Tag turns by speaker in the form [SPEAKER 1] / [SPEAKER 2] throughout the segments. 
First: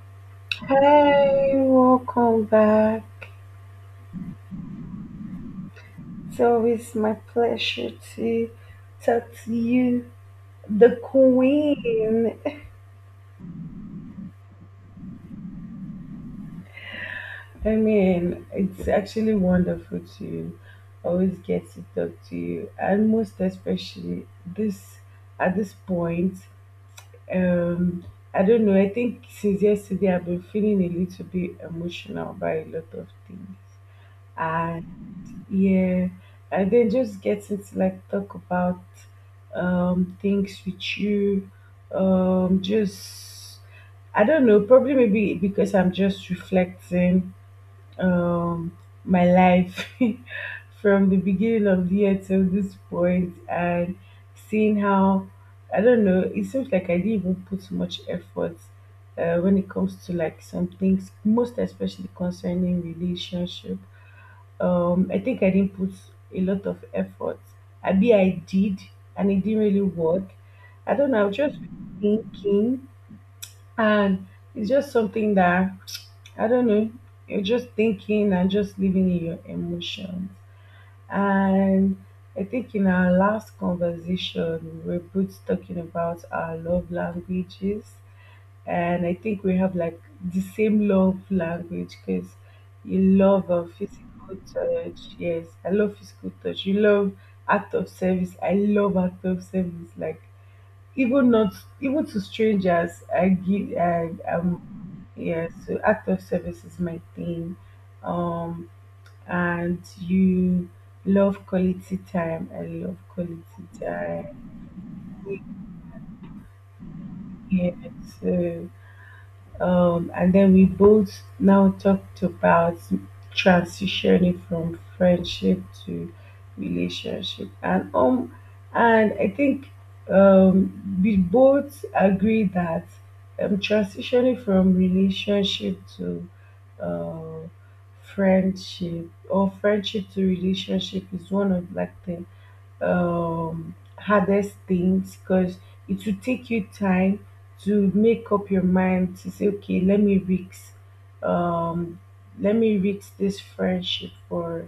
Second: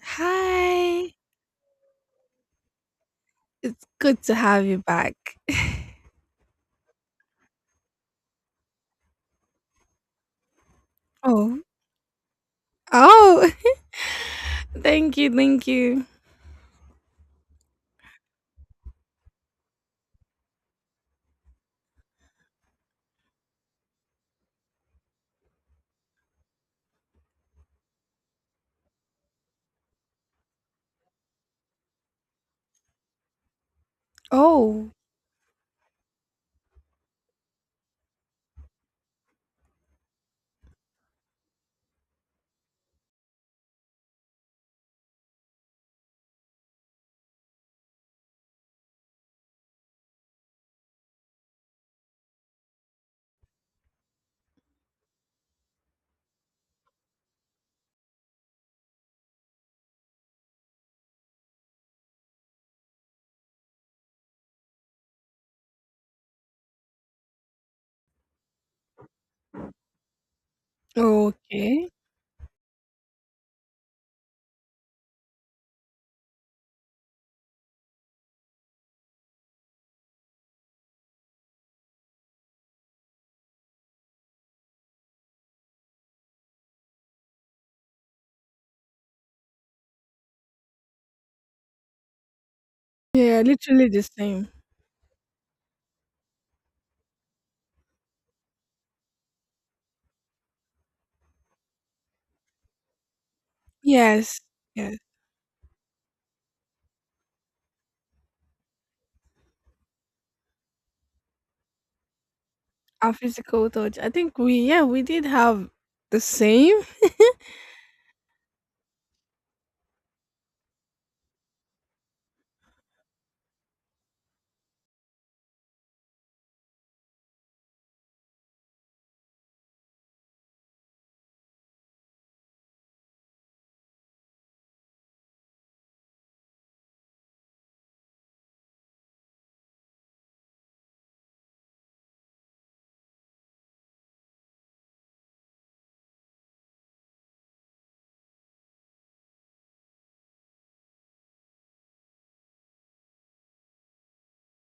[SPEAKER 1] Hi.
[SPEAKER 2] Hi, welcome back.
[SPEAKER 1] It's good to have you back.
[SPEAKER 2] It's always my pleasure to talk to you, the
[SPEAKER 1] Oh.
[SPEAKER 2] Queen.
[SPEAKER 1] Oh, thank you, thank you.
[SPEAKER 2] I mean, it's actually wonderful to always get to talk to you, and most especially this at this point. Um, I don't know. I think since yesterday, I've been feeling a little bit emotional by a lot of things. And
[SPEAKER 1] Oh,
[SPEAKER 2] yeah, and then just getting to like talk about things with you, just, I don't know, probably maybe because I'm just reflecting, um my life, from the beginning of the year till this point. And seeing how, I don't know, it seems like I didn't even put much effort when it comes to like some things, most especially concerning relationship. I think I didn't put a lot of effort. I did and it didn't really work. I don't know, I was just
[SPEAKER 1] okay.
[SPEAKER 2] thinking. And it's just something that I don't know. You're just thinking and just living in your emotions. And I think in our last conversation we were both talking about our love languages, and I think we have like the same love language because you
[SPEAKER 1] Yeah,
[SPEAKER 2] love
[SPEAKER 1] literally the
[SPEAKER 2] physical
[SPEAKER 1] same.
[SPEAKER 2] touch. Yes, I love physical touch. You love act of service. I love act of service. Like, even not even to strangers, I give. I
[SPEAKER 1] Yes. Yes.
[SPEAKER 2] yeah. So act of service is my thing. Um and you love quality time. I love
[SPEAKER 1] Our
[SPEAKER 2] quality
[SPEAKER 1] physical touch. I
[SPEAKER 2] time.
[SPEAKER 1] think we, yeah, we did have the same.
[SPEAKER 2] Yes. So. And then we both now talked about transitioning from friendship to relationship, and I think, we both agree that, transitioning from relationship to uh, friendship, or friendship to relationship, is one of like the hardest things, because it will take you time to make up your mind to say, okay, um, let me risk this friendship for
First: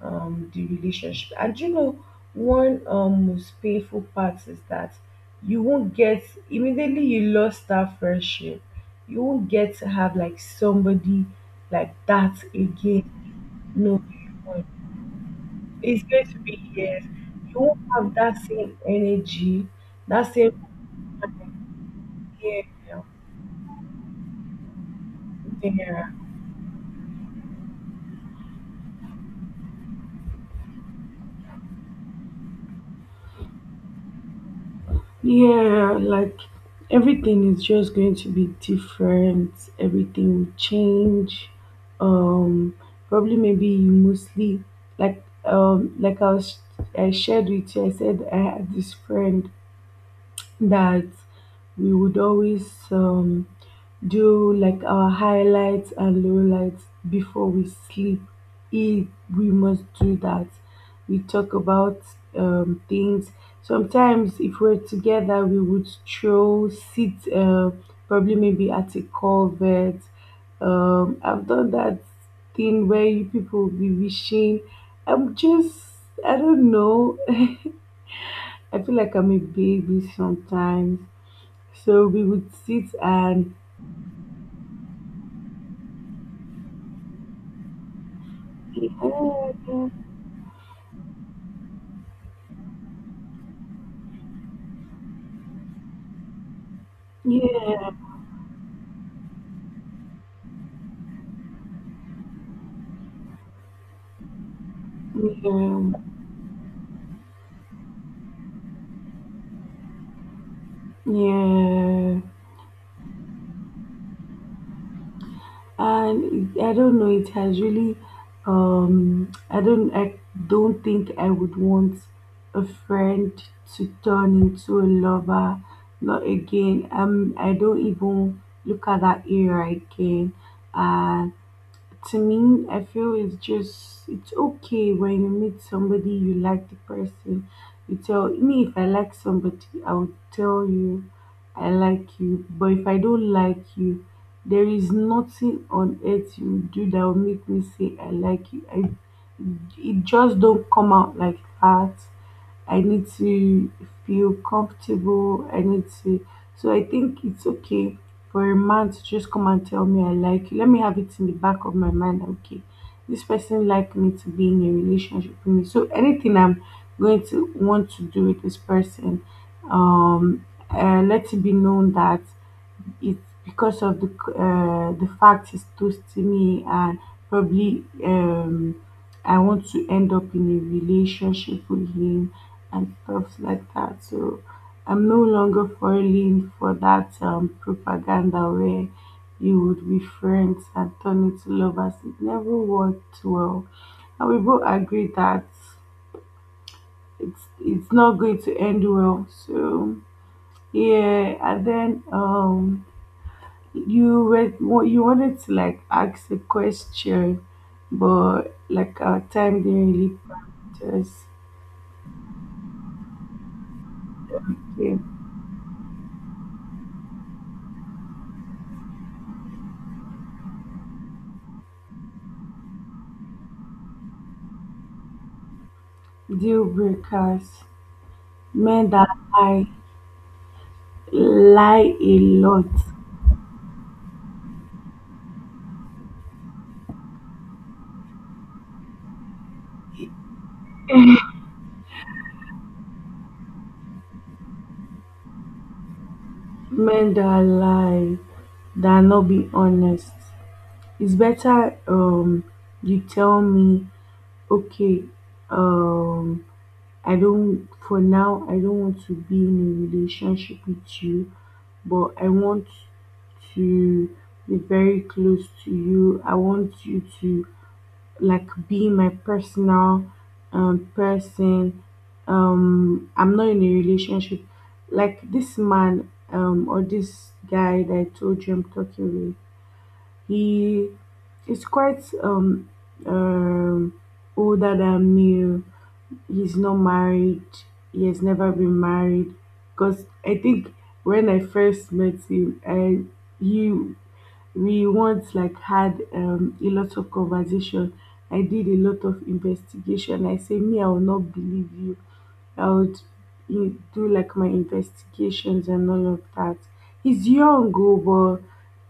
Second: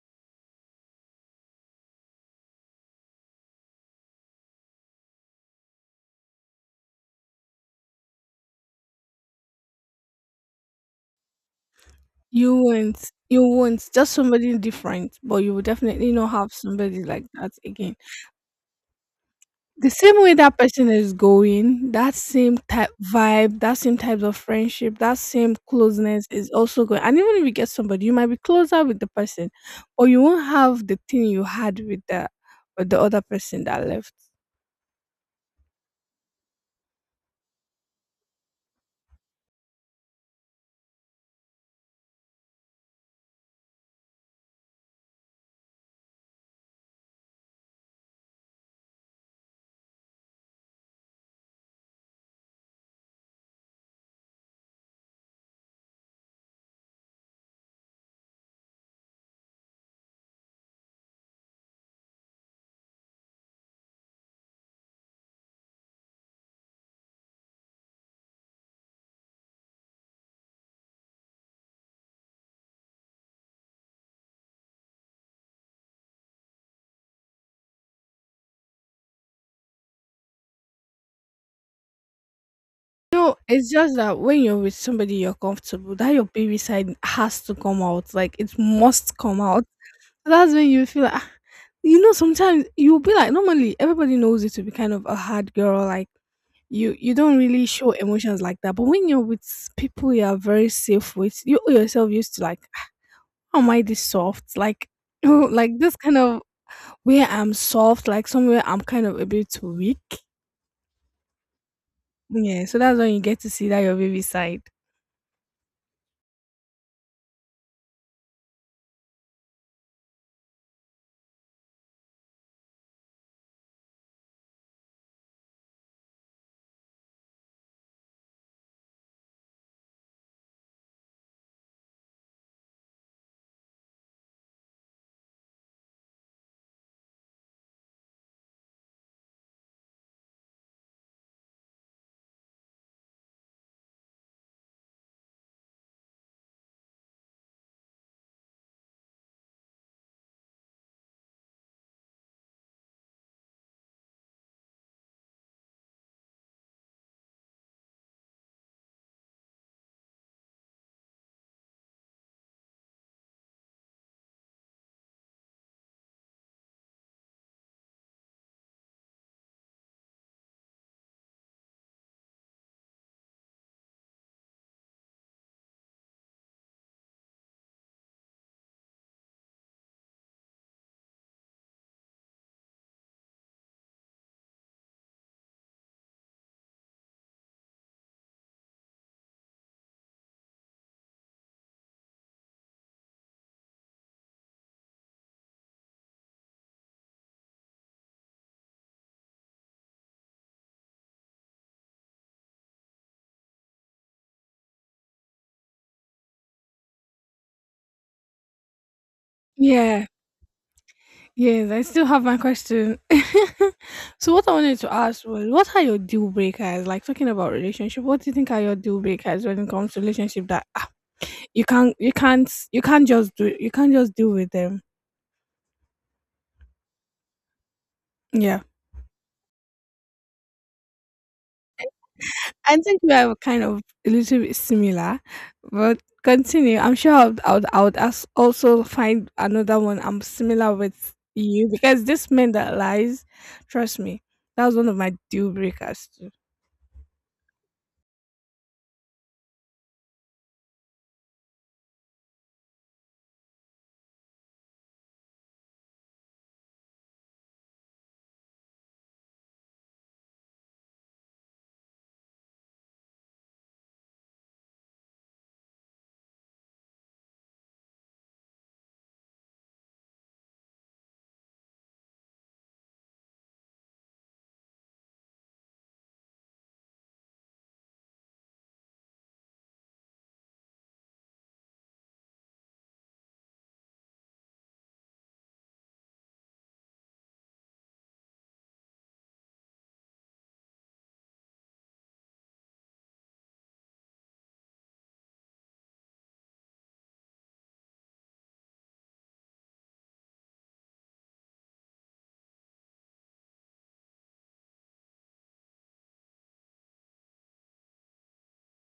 [SPEAKER 2] the relationship. And you know, one most painful part is that you won't get, immediately you lost that friendship, you won't get to have like somebody like that
[SPEAKER 1] You
[SPEAKER 2] again.
[SPEAKER 1] weren't you weren't
[SPEAKER 2] No,
[SPEAKER 1] just somebody different, but you will
[SPEAKER 2] it's
[SPEAKER 1] definitely
[SPEAKER 2] going
[SPEAKER 1] not
[SPEAKER 2] to
[SPEAKER 1] have
[SPEAKER 2] be
[SPEAKER 1] somebody
[SPEAKER 2] years.
[SPEAKER 1] like that
[SPEAKER 2] You won't
[SPEAKER 1] again.
[SPEAKER 2] have that same energy,
[SPEAKER 1] The same
[SPEAKER 2] that
[SPEAKER 1] way that
[SPEAKER 2] same,
[SPEAKER 1] person is going, that same
[SPEAKER 2] yeah,
[SPEAKER 1] type vibe, that same types of friendship, that same
[SPEAKER 2] yeah.
[SPEAKER 1] closeness is also going. And even if you get somebody, you might be closer with the person, or you won't have the thing you had with the other person that left.
[SPEAKER 2] Yeah, like everything is just going to be different. Everything will change. Um, probably maybe you mostly, like I was, I shared with you. I said I had this friend that we would always, do like our highlights and lowlights before we sleep. If we must do that, we talk about, things. Sometimes, if we're together, we would throw sit probably maybe at a covert. I've done that thing where you people will be wishing. I'm just, I don't know. I feel like I'm a baby sometimes. So we would sit
[SPEAKER 1] No,
[SPEAKER 2] and
[SPEAKER 1] it's just that when you're with somebody you're comfortable, that your baby side has to come out. Like it
[SPEAKER 2] yeah,
[SPEAKER 1] must come out.
[SPEAKER 2] yeah,
[SPEAKER 1] That's when you feel like, ah, sometimes you'll be like, normally everybody knows you to be kind of a hard girl, like you don't really show
[SPEAKER 2] yeah,
[SPEAKER 1] emotions like that. But when you're with people you are very safe with, you yourself used to like, how am I this soft? Like, like this kind of where I'm soft, like somewhere I'm kind of a bit weak.
[SPEAKER 2] yeah.
[SPEAKER 1] Yeah, so that's when you get to see that your baby side.
[SPEAKER 2] And I don't know, it has really, I don't, I don't think I would want a friend to turn into a lover. Not again. I don't even look at that area again. And to me, I feel it's just, it's okay when you meet somebody you like the person. You tell me, if I like somebody, I would tell you I like you. But if I don't like you, there is nothing on earth you do that will make me say I like you. It just don't come out like that. I need to feel comfortable. I need to. So I think it's okay for a man to just come and tell me I like you. Let me have it in the back of my mind. Okay, this person like me to be in a relationship with me. So anything I'm going to want to do with this person, um, let it be known that it's because of the fact it toasty me, and probably I want to end up in a relationship with him and stuff like that. So I'm no longer falling for that propaganda where you would be friends and turn into lovers. It never worked well. And we both agree that it's not going to end well. So yeah, and then you were, you wanted to like ask a question, but like our time didn't
[SPEAKER 1] Yeah.
[SPEAKER 2] really just,
[SPEAKER 1] Yes, I still have my question. So what I wanted to
[SPEAKER 2] yeah.
[SPEAKER 1] ask was, what are your deal breakers? Like talking about relationship, what do you think are your deal breakers when it comes to relationship that, ah, you can't just deal with them?
[SPEAKER 2] Deal breakers,
[SPEAKER 1] Yeah.
[SPEAKER 2] men that lie, lie a lot,
[SPEAKER 1] I think we are kind of a little bit similar, but continue. I'm sure I would ask, also find another one I'm similar with you, because this man that lies, trust me, that was one of my deal breakers.
[SPEAKER 2] men that lie, that not be honest. It's better, you tell me, okay, um I don't, for now, I don't want to be in a relationship with you, but I want to be very close to you. I want you to like be my personal person. I'm not in a relationship. Like this man, or this guy that I told you I'm talking with, he is quite um older than me. He's not married. He has never been married. Because I think when I first met him, I, he we once like had, a lot of conversation. I did a lot of investigation. I say, me, I will not believe you. I would, you do like my investigations and all of that. He's young, oh, but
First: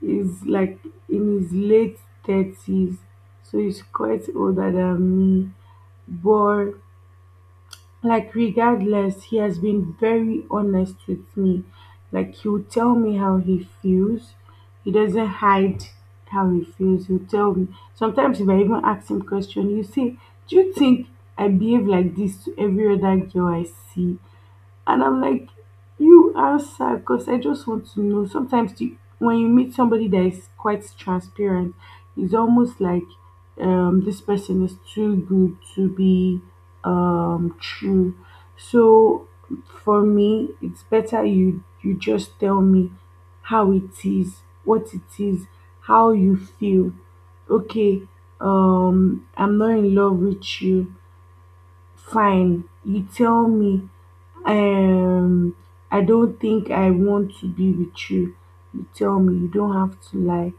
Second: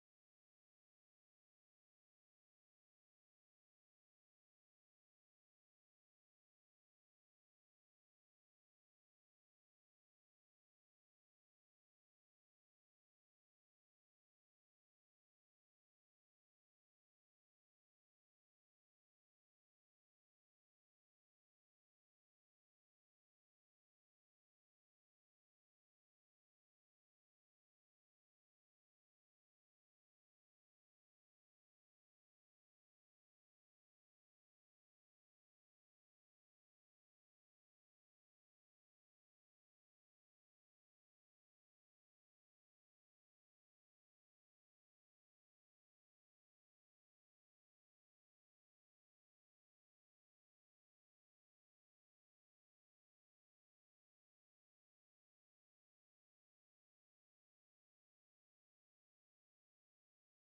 [SPEAKER 2] he's like in his late 30s, so he's quite older than me. But like, regardless, he has been very honest with me. Like he'll tell me how he feels. He doesn't hide how he feels. He'll tell me sometimes, if I even ask him question, you see, do you think I behave like this to every other girl I see? And I'm like, you answer, because I just want to know. Sometimes you, when you meet somebody that is quite transparent, it's almost like, this person is too good to be, true. So for me, it's better you, just tell me how it is, what it is, how you feel. Okay, I'm not in love with you. Fine, you tell me, um I don't think I want to be with you. You tell me. You don't have to lie.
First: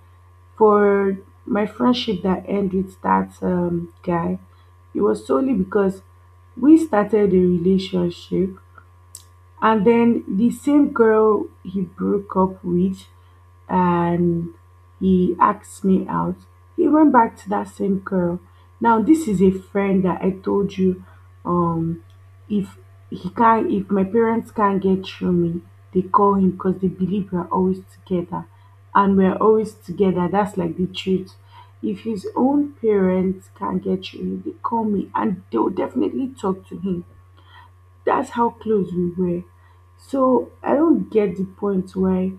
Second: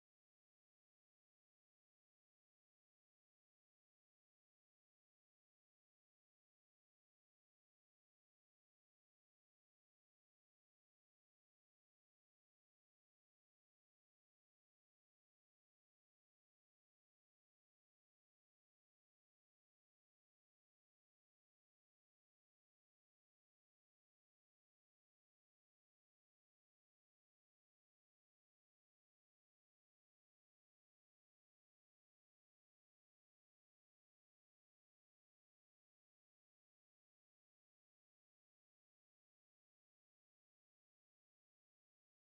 [SPEAKER 2] For my friendship that ended with that guy, it was solely because we started a relationship, and then the same girl he broke up with, and he asked me out. He went back to that same girl. Now this is a friend that I told you, um if he can't, if my parents can't get through me, they call him, because they believe we're always together. And we're always together. That's like the truth. If his own parents can't get through him, they call me, and they'll definitely talk to him. That's how close we were. So I don't get the point. Why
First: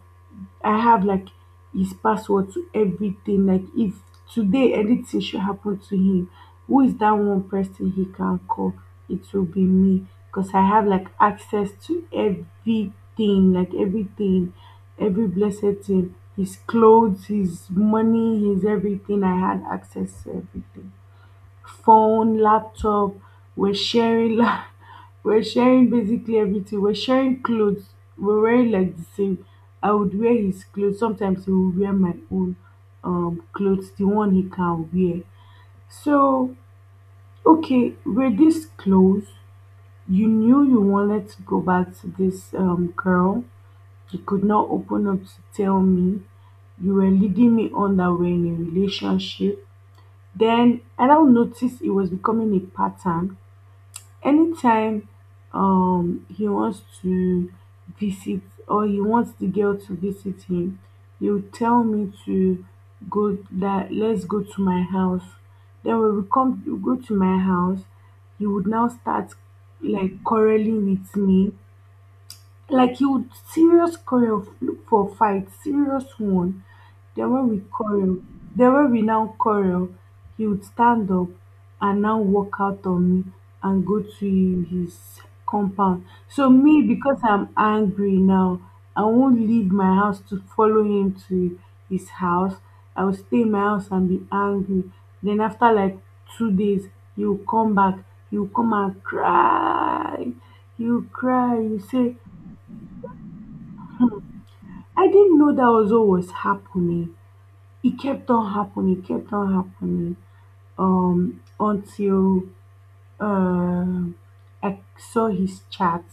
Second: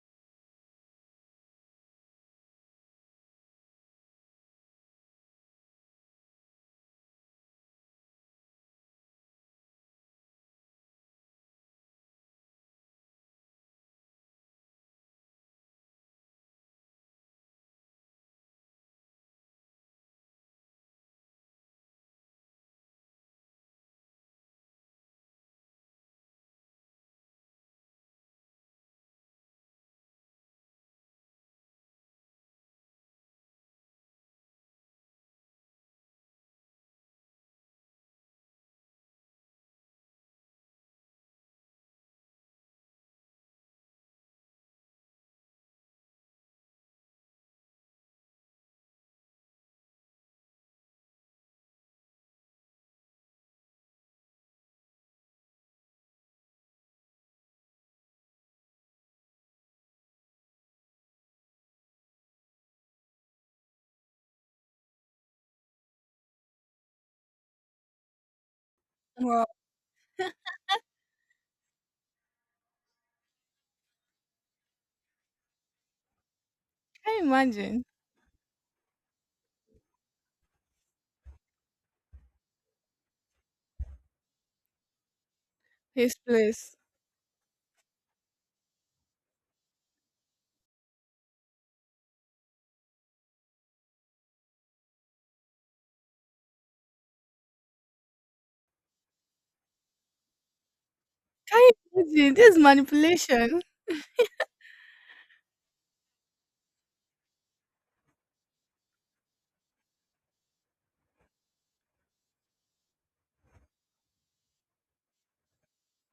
[SPEAKER 2] I have like his password to everything. Like if today anything should happen to him, who is that one person he can call? It will be me, because I have like access to everything, like everything, every blessed thing. His clothes, his money, his everything. I had access to everything, phone, laptop, we're sharing la we're sharing basically everything. We're sharing clothes. We're wearing like the same. I would wear his clothes. Sometimes he will wear my own clothes, the one he can wear. So okay, we're this close. You knew you wanted to go back to this girl. You could not open up to tell me. You were leading me on that we're in a relationship. Then I now noticed it was becoming a pattern. Anytime he wants to visit, or he wants the girl to visit him, he would tell me to go, that let's go to my house. Then when we come, we go to my house, he would now start
[SPEAKER 1] Wow,
[SPEAKER 2] like quarreling with me, like you would serious choreo look for fight, serious one.
[SPEAKER 1] can you
[SPEAKER 2] Then when we
[SPEAKER 1] imagine?
[SPEAKER 2] choreo, then when we now choreo, he would stand up and now walk out on me and go to his compound.
[SPEAKER 1] His
[SPEAKER 2] So
[SPEAKER 1] place?
[SPEAKER 2] me, because I'm angry now, I won't leave my house to follow him to his house. I will stay in my house and be angry. Then after like 2 days, he will come back. He will come and cry. You cry.
[SPEAKER 1] Can you
[SPEAKER 2] You say,
[SPEAKER 1] imagine? This is manipulation.
[SPEAKER 2] I didn't know that was always happening. It kept on happening, it kept on happening. Until uh, I saw his chat.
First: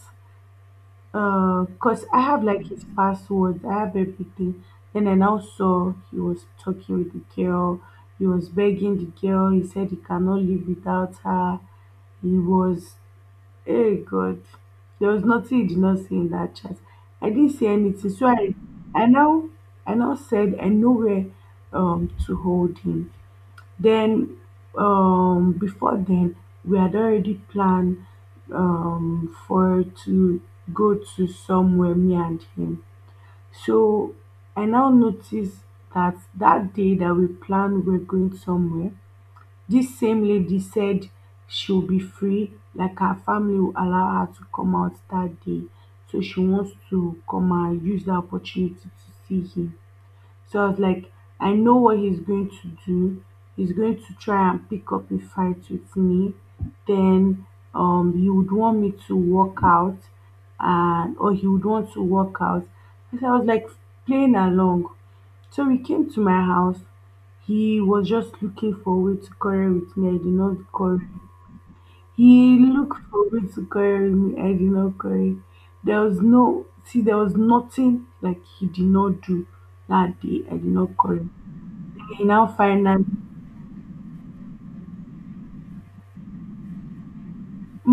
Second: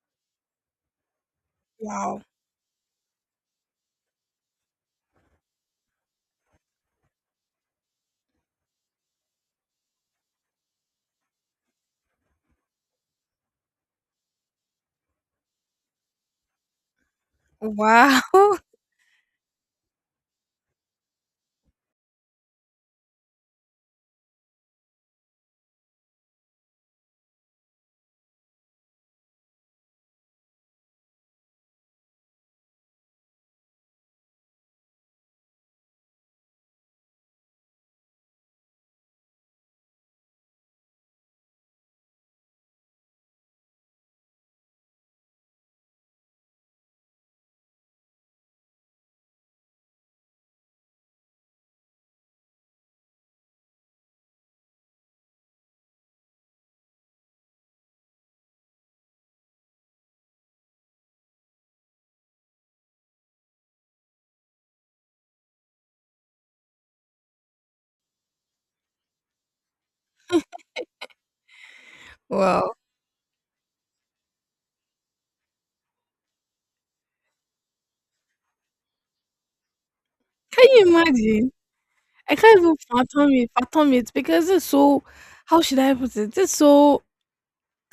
[SPEAKER 2] Cause
[SPEAKER 1] Wow.
[SPEAKER 2] I have like his password, I have everything. Then I now saw he was talking with the girl. He was begging the girl. He said he cannot live without her. He was, Hey God, there was nothing you did not see in that chat. I didn't see anything.
[SPEAKER 1] Wow.
[SPEAKER 2] I now, I now said I know where to hold him. Then, before then, we had already planned for to go to somewhere, me and him. So I now noticed that, that day that we planned we're going somewhere, this same lady said she'll be free, like her family will allow her to come out that day, so she wants to come and use that opportunity to see him. So I was like, I know what he's going to do. He's going to try and pick up a fight with me. Then he would want me to walk out, and or he would want to walk out. And so I was like playing along. So we came to my house. He was just looking for a way to quarrel with me. I did not quarrel. He
[SPEAKER 1] Wow!
[SPEAKER 2] looked for me to carry me. I did not carry. There was no, see, there was nothing like he did not do that day. I
[SPEAKER 1] Can
[SPEAKER 2] did
[SPEAKER 1] you
[SPEAKER 2] not carry.
[SPEAKER 1] imagine?
[SPEAKER 2] He
[SPEAKER 1] I
[SPEAKER 2] now
[SPEAKER 1] can't even
[SPEAKER 2] finally,
[SPEAKER 1] fathom it, fathom it, because it's so. How should I put it? It's so.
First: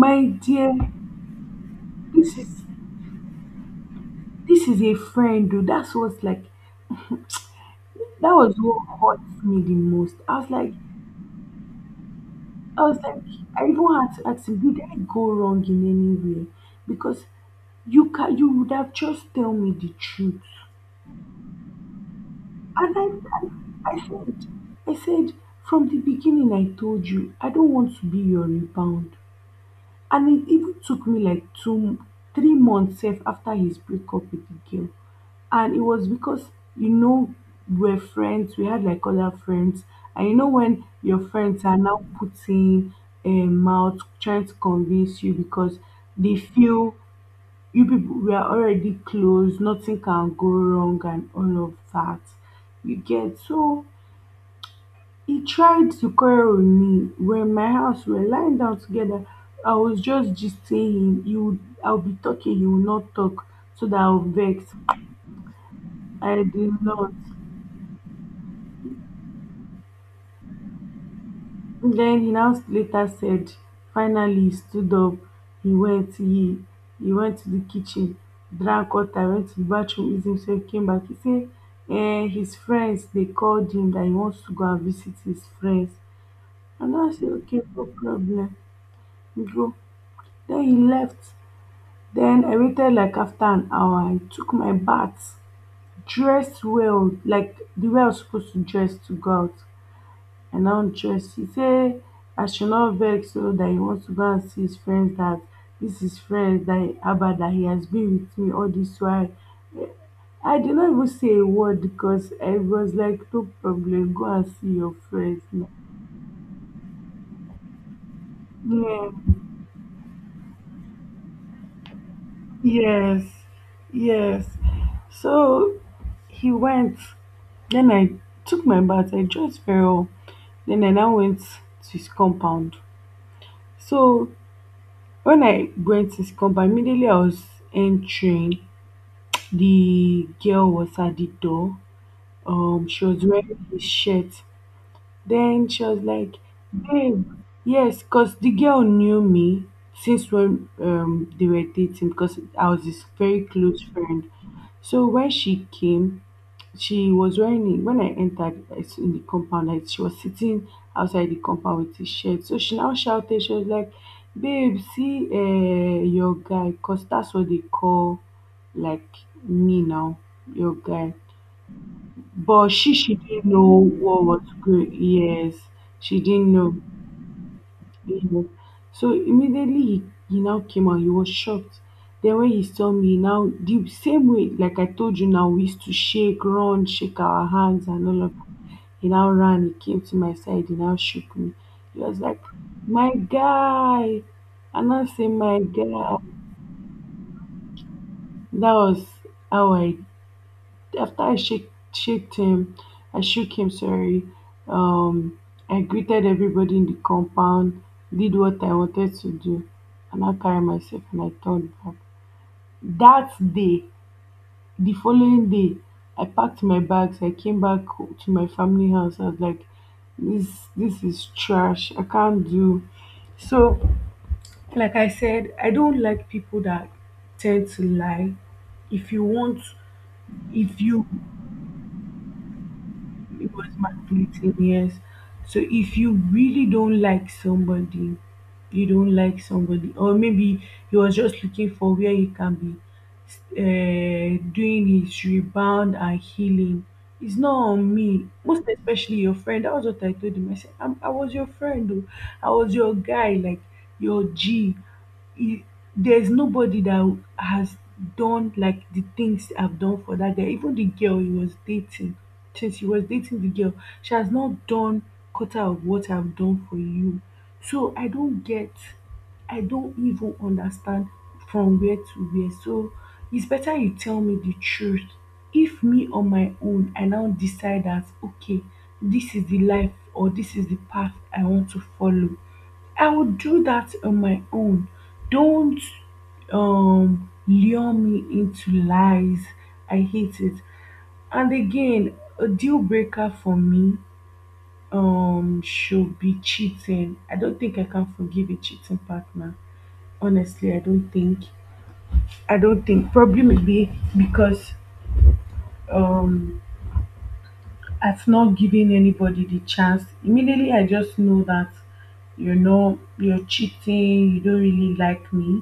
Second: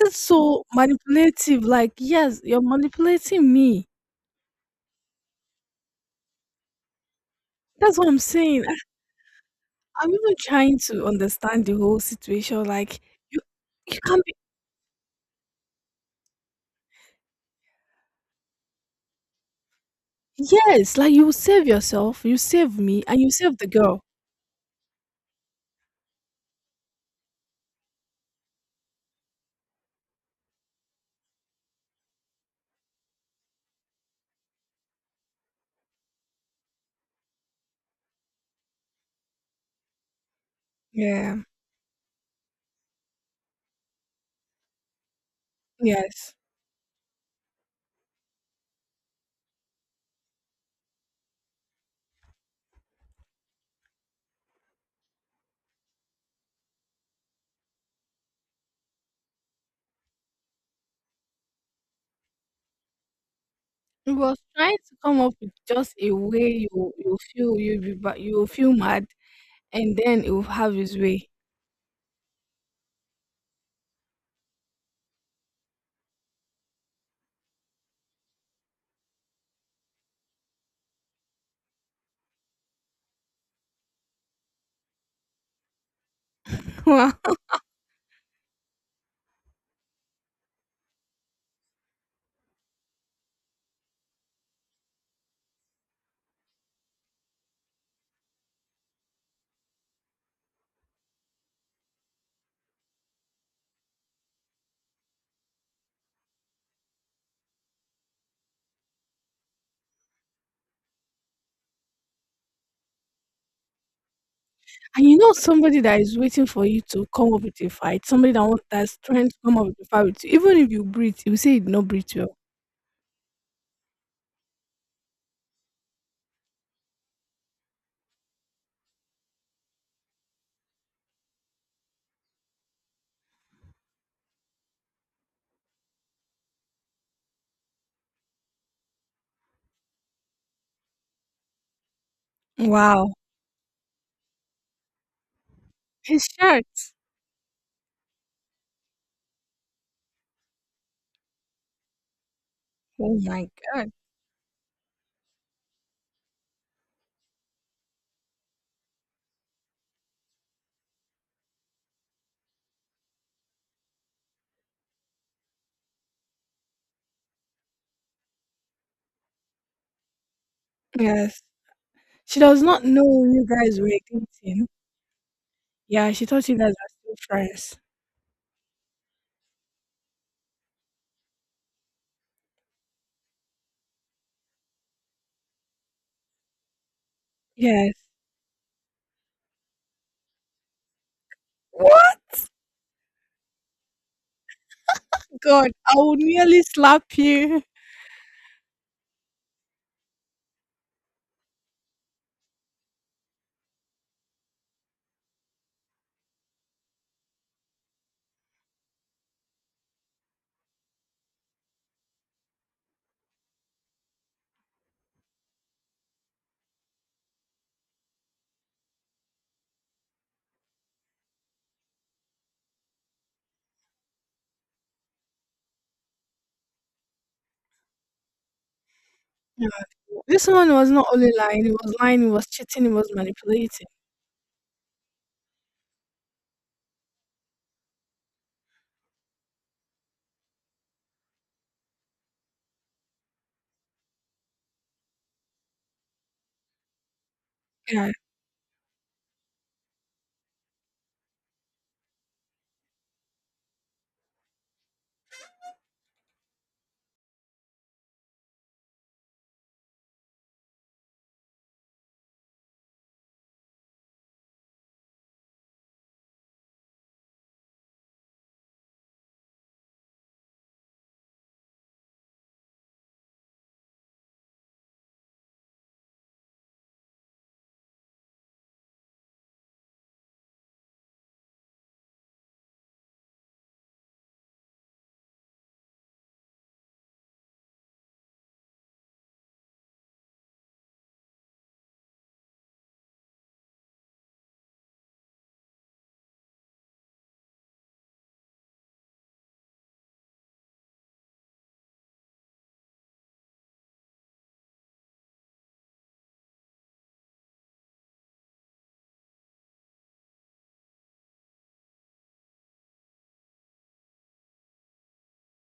[SPEAKER 1] It's so
[SPEAKER 2] dear,
[SPEAKER 1] manipulative. Like,
[SPEAKER 2] this
[SPEAKER 1] yes,
[SPEAKER 2] is
[SPEAKER 1] you're manipulating me.
[SPEAKER 2] this is a friend, dude. That's what's like.
[SPEAKER 1] That's what I'm
[SPEAKER 2] That was
[SPEAKER 1] saying.
[SPEAKER 2] what hurt me the
[SPEAKER 1] I'm
[SPEAKER 2] most.
[SPEAKER 1] even
[SPEAKER 2] I was like,
[SPEAKER 1] trying to understand the whole situation.
[SPEAKER 2] I was
[SPEAKER 1] Like
[SPEAKER 2] like,
[SPEAKER 1] you,
[SPEAKER 2] I even
[SPEAKER 1] you
[SPEAKER 2] had
[SPEAKER 1] can't
[SPEAKER 2] to
[SPEAKER 1] be.
[SPEAKER 2] ask him, did I go wrong in any way? Because you would have just tell me the truth.
[SPEAKER 1] Yes, like you save yourself, you save
[SPEAKER 2] And
[SPEAKER 1] me, and you save the
[SPEAKER 2] I, I,
[SPEAKER 1] girl.
[SPEAKER 2] I said, I said, from the beginning, I told you, I don't want to be your rebound. And it even took me like two, 3 months sef after his breakup with the girl. And it was because, you know, we're friends, we had like other friends. And when your
[SPEAKER 1] Yeah.
[SPEAKER 2] friends are now putting a mouth, trying to convince you because
[SPEAKER 1] Yes.
[SPEAKER 2] they feel you people, we are already close, nothing can go wrong, and all of that. You get so. He tried to quarrel with me, we're in my house, we're lying down together, I was just gisting him, he would I'll be talking, he would not talk, so that
[SPEAKER 1] He
[SPEAKER 2] I'll
[SPEAKER 1] was
[SPEAKER 2] vex.
[SPEAKER 1] trying to come up with just a
[SPEAKER 2] I
[SPEAKER 1] way
[SPEAKER 2] did
[SPEAKER 1] you
[SPEAKER 2] not.
[SPEAKER 1] you feel you'll be, but you'll feel mad, and then he will have his way.
[SPEAKER 2] Then he now later said, finally he stood up, he went, he, he went to the kitchen, drank water, went to the bathroom, eased himself, came back. He said, his friends, they called him that he wants to go and visit his friends. And I said, okay, no problem, he go. Then he left. Then I waited like after an hour. I took my bath, dressed well, like the way I was supposed to dress to go out. I now dressed. He say I should not vex so that he wants to go and see his friends that this is friends that Abba that he has been with me all this while. I did not even say a word because I was like, no problem, go and see your
[SPEAKER 1] And you know
[SPEAKER 2] friends now.
[SPEAKER 1] somebody that is waiting for you to come up with a fight, somebody that's
[SPEAKER 2] Yeah,
[SPEAKER 1] trying to come up with a fight with you. Even if you breathe, he will say he did not breathe well.
[SPEAKER 2] yes, yes. So he went. Then I took my bath. I dressed very well. Then I now went to his compound. So when I went to his compound, immediately I was entering, the girl was at the door. She
[SPEAKER 1] Wow.
[SPEAKER 2] was wearing this shirt. Then she was
[SPEAKER 1] His
[SPEAKER 2] like,
[SPEAKER 1] shirt.
[SPEAKER 2] babe, yes, because the girl knew me since when they were dating because I was his
[SPEAKER 1] Oh
[SPEAKER 2] very
[SPEAKER 1] my
[SPEAKER 2] close
[SPEAKER 1] god.
[SPEAKER 2] friend. So when she came, she was wearing it. When I entered in the compound, like, she was sitting outside the compound with his shirt. So she now shouted, she was like, babe, see, your guy, because that's what they call like me now, your guy.
[SPEAKER 1] Yes. She does
[SPEAKER 2] But
[SPEAKER 1] not
[SPEAKER 2] she
[SPEAKER 1] know
[SPEAKER 2] she didn't
[SPEAKER 1] you guys
[SPEAKER 2] know
[SPEAKER 1] were
[SPEAKER 2] what was
[SPEAKER 1] dating.
[SPEAKER 2] good. Yes,
[SPEAKER 1] Yeah,
[SPEAKER 2] she
[SPEAKER 1] she thought
[SPEAKER 2] didn't
[SPEAKER 1] you guys
[SPEAKER 2] know.
[SPEAKER 1] are still friends.
[SPEAKER 2] Yeah. So immediately he now came out. He was shocked. Then when he saw me now, the same way like I told you now, we used to shake, run, shake our hands
[SPEAKER 1] Yes.
[SPEAKER 2] and all of that. He now ran. He came to my side. He now shook me. He was
[SPEAKER 1] What?
[SPEAKER 2] like, "My guy," and I say, "My
[SPEAKER 1] God, I
[SPEAKER 2] guy."
[SPEAKER 1] would nearly slap you.
[SPEAKER 2] That was how I. After I shaked him, I shook him, sorry. Um, I greeted everybody in the compound, did what I wanted to do, and I carried myself and I turned back. That day, the following day, I packed my bags. I came back to my family house. I was like, this is trash. I can't do. So, like I said, I don't like people that tend to lie. If you want,
[SPEAKER 1] Yeah. This one
[SPEAKER 2] if
[SPEAKER 1] was
[SPEAKER 2] you,
[SPEAKER 1] not only lying, it was cheating, it was
[SPEAKER 2] it was
[SPEAKER 1] manipulating.
[SPEAKER 2] manipulating, yes, so if you really don't like somebody, you don't like somebody, or maybe he was just looking for where he can be doing his rebound and healing. It's not on
[SPEAKER 1] Yeah.
[SPEAKER 2] me, most especially your friend. That was what I told him. I said, I was your friend though. I was your guy like your g he, there's nobody that has done like the things I've done for that guy. Even the girl he was dating, since he was dating the girl, she has not done quarter of what I've done for you. So I don't get, I don't even understand from where to where. So it's better you tell me the truth. If me on my own, I now decide that okay, this is the life or this is the path I want to follow, I would do that on my own. Don't lure me into lies. I hate it. And again, a deal breaker for me should be cheating. I don't think I can forgive a cheating partner. Honestly, I don't think. I don't think. Probably maybe because um, I've not given anybody the chance. Immediately, I just know that you know you're cheating. You don't really like me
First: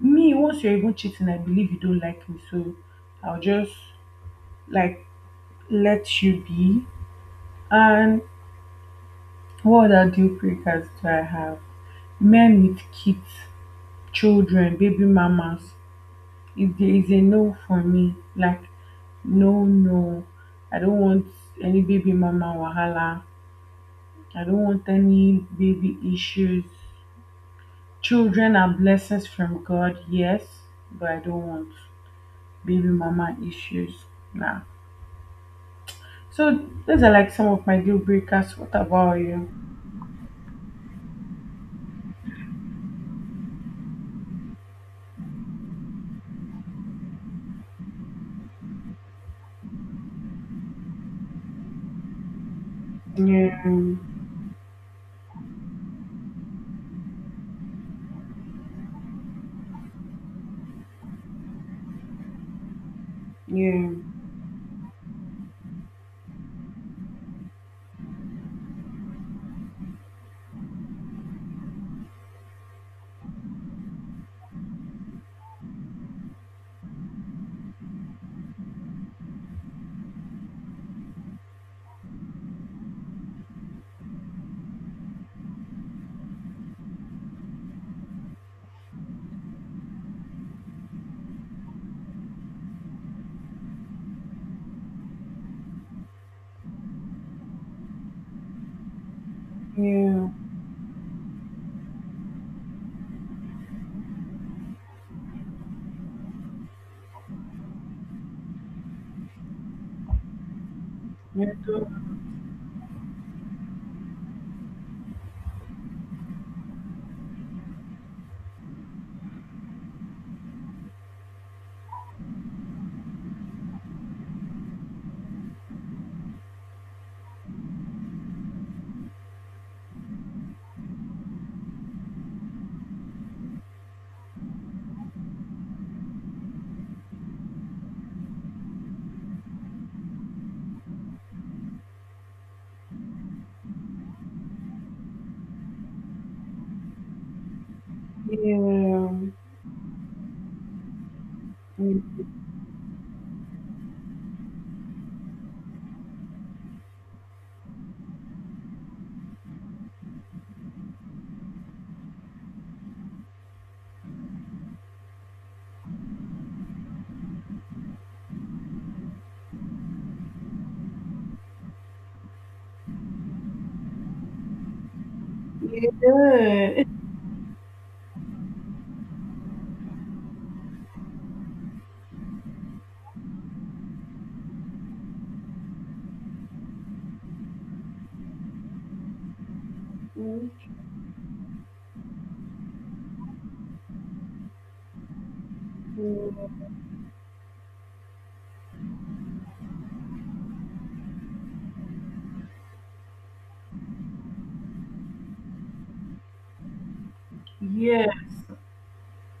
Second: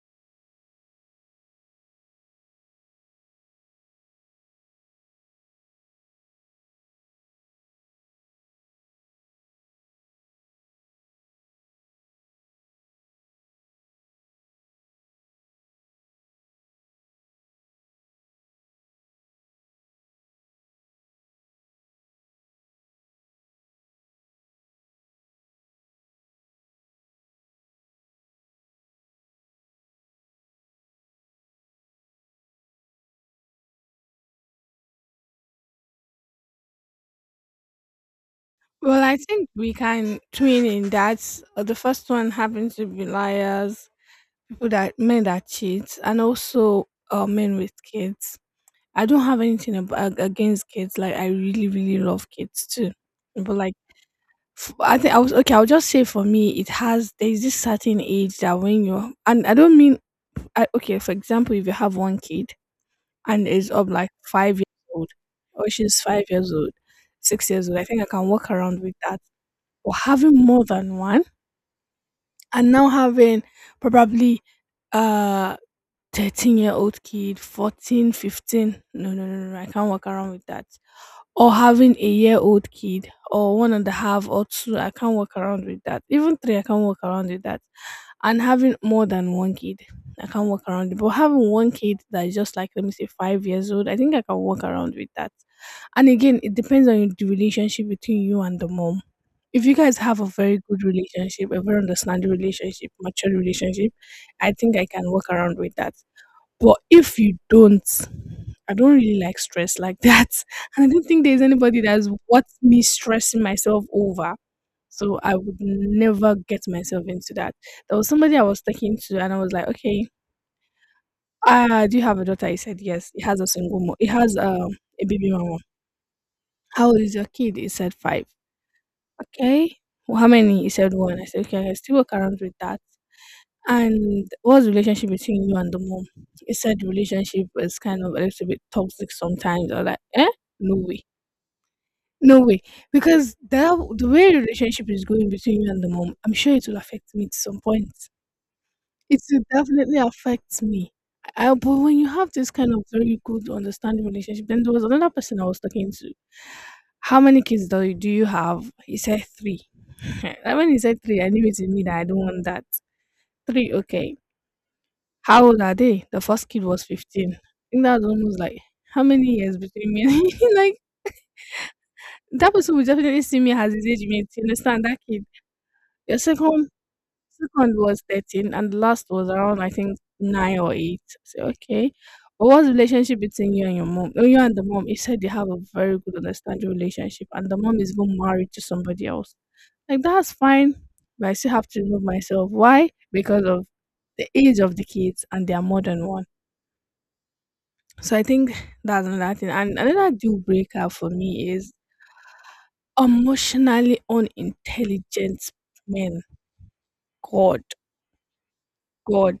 [SPEAKER 2] me once you're even cheating. I believe you don't like me, so I'll just like let you be. And what other deal breakers do I have? Men with kids, children, baby mamas. If there is a no for me, like no, no, I don't want any baby mama wahala. I don't want any baby issues. Children are blessings from God, yes, but I don't want baby mama issues. Nah. So those are like some of my deal breakers. What
[SPEAKER 1] Well,
[SPEAKER 2] about
[SPEAKER 1] I think
[SPEAKER 2] you?
[SPEAKER 1] we can twin in that. The first one having to be liars, people that men that cheat, and also men with kids. I don't have anything against kids. Like, I really, really love kids too, but
[SPEAKER 2] Yeah,
[SPEAKER 1] like. I think I was okay. I'll just say for me, it has there's this certain age that, when you're and I don't mean I, okay. For example, if you have one kid and is of
[SPEAKER 2] yeah,
[SPEAKER 1] like 5 years old, or she's 5 years old, 6 years old, I think I can walk around with that. Or having more than one, and now having probably uh 13-year-old kid, 14, 15. No, no, no, no, no, I can't walk around with that, or having a year old kid or one and a half or two, I can't work around with that. Even three, I can't work around with that. And having more than one kid, I can't work around it. But having one kid that is just like, let me say, 5 years old, I think I can work around with that. And again, it depends on the relationship between you and the mom. If you guys have a
[SPEAKER 2] yeah,
[SPEAKER 1] very good relationship, a very understanding relationship, mature relationship, I think I can work around with that. But if you don't, I don't really like stress like that. And I don't think there's
[SPEAKER 2] yeah,
[SPEAKER 1] anybody
[SPEAKER 2] yeah,
[SPEAKER 1] that's worth me stressing myself over. So I would never get myself into that. There was somebody I was talking to, and I was like, okay, do you have a daughter? He said, yes. He has a single mom. He has a baby mama. How old is your kid? He said, five. Okay. Well, how many? He said, one. I said, okay, I can still work around with that. And what's the relationship between you and the mom? You said the relationship was kind of a little bit toxic sometimes. I was like, eh? No way. No way. Because that the way the relationship is going between you and the mom, I'm sure it will affect me to some point. It will definitely affect me. But when you have this kind of very good understanding relationship, then there was another person I was talking to. How many kids do you have? He said three. And when he said three, I knew it in me that I don't want that. Three, okay. How old are they? The first kid was 15. I think that's almost like how many years between me and like that person will definitely see me as his age mate. You understand that kid? The second
[SPEAKER 2] yeah.
[SPEAKER 1] second was 13, and the last was around, I think, nine or eight. So okay. But what's the relationship between you and your mom? Oh, you and the mom. He said they have a very good understanding relationship, and the mom is even married to somebody else. Like, that's fine. But I still have to remove myself. Why? Because of the age of the kids, and they are more than one. So I think that's another thing. And another deal breaker for me is emotionally unintelligent men. God.
[SPEAKER 2] Yes,
[SPEAKER 1] God.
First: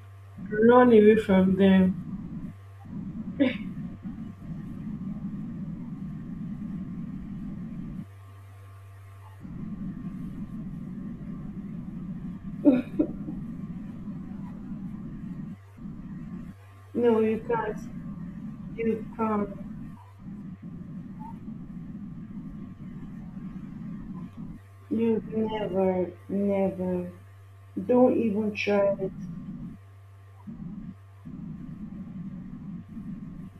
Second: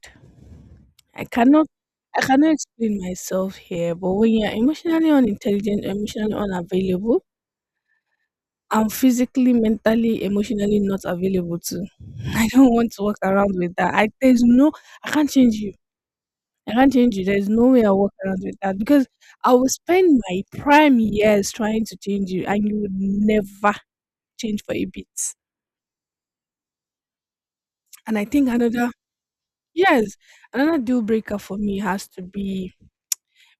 [SPEAKER 2] run away
[SPEAKER 1] I
[SPEAKER 2] from
[SPEAKER 1] cannot
[SPEAKER 2] them.
[SPEAKER 1] I cannot explain myself here, but when you're emotionally unintelligent, emotionally unavailable, I'm physically, mentally, emotionally not available too. I don't want to walk around with that. I there's no I can't change you. I can't change
[SPEAKER 2] No,
[SPEAKER 1] you.
[SPEAKER 2] you
[SPEAKER 1] There's no
[SPEAKER 2] can't.
[SPEAKER 1] way I'll work around with that,
[SPEAKER 2] You
[SPEAKER 1] because
[SPEAKER 2] can't.
[SPEAKER 1] I will spend my prime years trying to change you, and you would never change for a
[SPEAKER 2] You
[SPEAKER 1] bit.
[SPEAKER 2] never, never. Don't
[SPEAKER 1] And I think
[SPEAKER 2] even
[SPEAKER 1] another,
[SPEAKER 2] try it.
[SPEAKER 1] yes, another deal breaker for me has to be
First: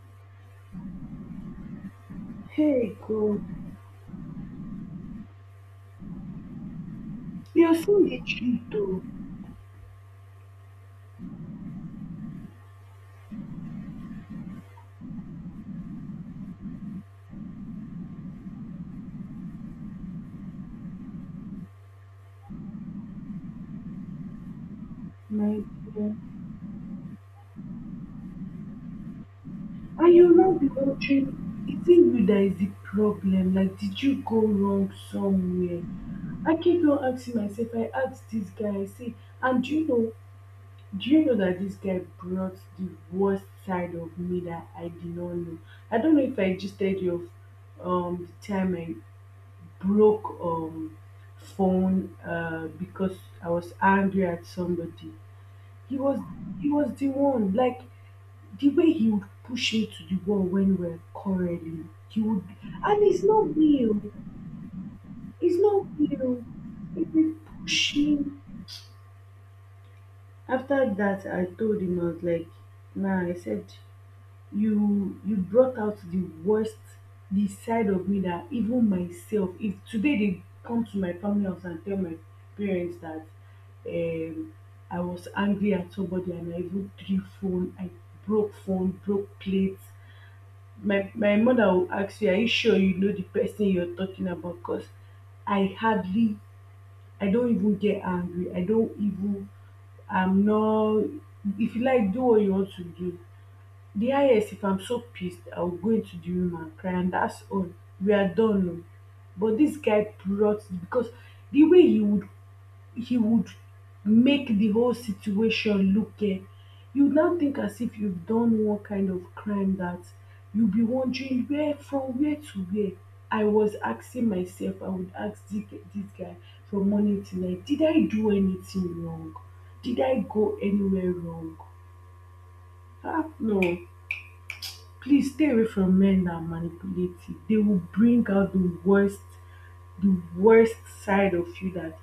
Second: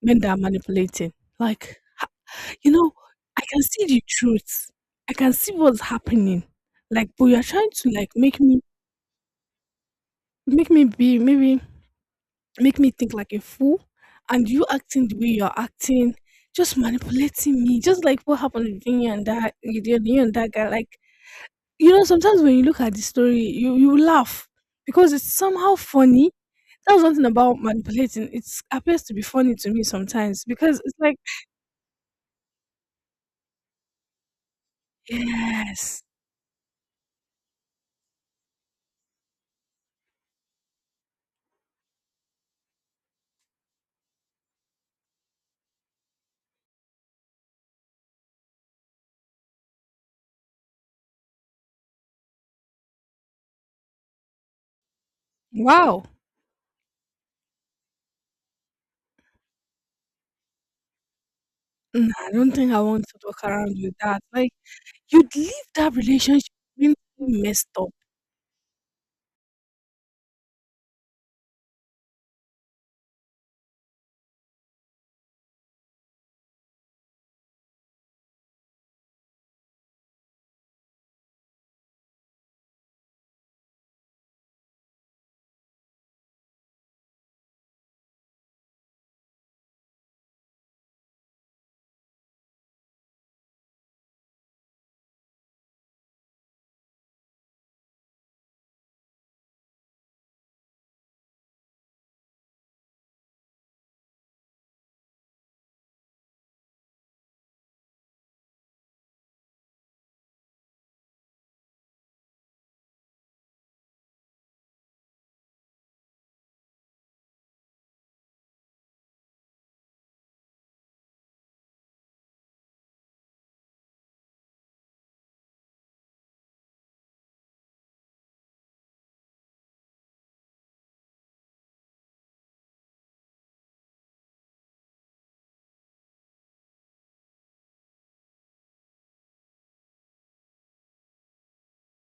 [SPEAKER 1] men that are manipulating. Like, you know,
[SPEAKER 2] Hey, God,
[SPEAKER 1] I can see the truth. I can see what's happening. Like, but you're trying
[SPEAKER 2] you're
[SPEAKER 1] to,
[SPEAKER 2] seeing
[SPEAKER 1] like,
[SPEAKER 2] the tree, though.
[SPEAKER 1] make me be maybe make me think like a fool, and you acting the way you're acting, just manipulating me, just like what happened between you and that you and you and that guy. Like, sometimes when you look at the story, you laugh because it's
[SPEAKER 2] My
[SPEAKER 1] somehow
[SPEAKER 2] God.
[SPEAKER 1] funny. That's one thing about manipulating: it appears to be funny to me
[SPEAKER 2] And you
[SPEAKER 1] sometimes,
[SPEAKER 2] run
[SPEAKER 1] because it's
[SPEAKER 2] without
[SPEAKER 1] like,
[SPEAKER 2] training. Is it you that is the problem? Like did you go wrong somewhere?
[SPEAKER 1] yes.
[SPEAKER 2] I keep on asking myself, I asked this guy, I say, and do you know that this guy brought the worst side of me that I did not know? I don't know if I just told you of the time I broke phone because I was angry at somebody. He
[SPEAKER 1] Wow.
[SPEAKER 2] was he was the one, like the way he would push me to the wall when we're quarreling,
[SPEAKER 1] Nah,
[SPEAKER 2] he
[SPEAKER 1] I
[SPEAKER 2] would,
[SPEAKER 1] don't think I
[SPEAKER 2] and
[SPEAKER 1] want to
[SPEAKER 2] it's
[SPEAKER 1] walk
[SPEAKER 2] not
[SPEAKER 1] around with
[SPEAKER 2] real.
[SPEAKER 1] that. Like, you'd
[SPEAKER 2] It's
[SPEAKER 1] leave
[SPEAKER 2] not
[SPEAKER 1] that
[SPEAKER 2] real.
[SPEAKER 1] relationship being
[SPEAKER 2] He will
[SPEAKER 1] messed up.
[SPEAKER 2] push me. After that, I told him I was like, "Nah," I said, "You brought out the worst, the side of me that even myself. If today they come to my family house and tell my parents that um, I was angry at somebody and I even threw phone, I broke phone, broke plates." My mother go ask you, are you sure you know the person you're talking about? Cause I hardly, I don't even get angry, I don't even, I'm not. If you like, do what you want to do. The highest, if I'm so pissed, I'll go into the room and cry, and that's all. We are done, oh. But this guy brought, because the way he would, he would make the whole situation look, you now think as if you've done one kind of crime, that you'll be wondering where, from where to where. I was asking myself, I would ask this guy, from morning till night, did I do anything wrong? Did I go anywhere wrong? Ah, no. Please stay away from men that are manipulative. They will bring out the worst, the worst side of you that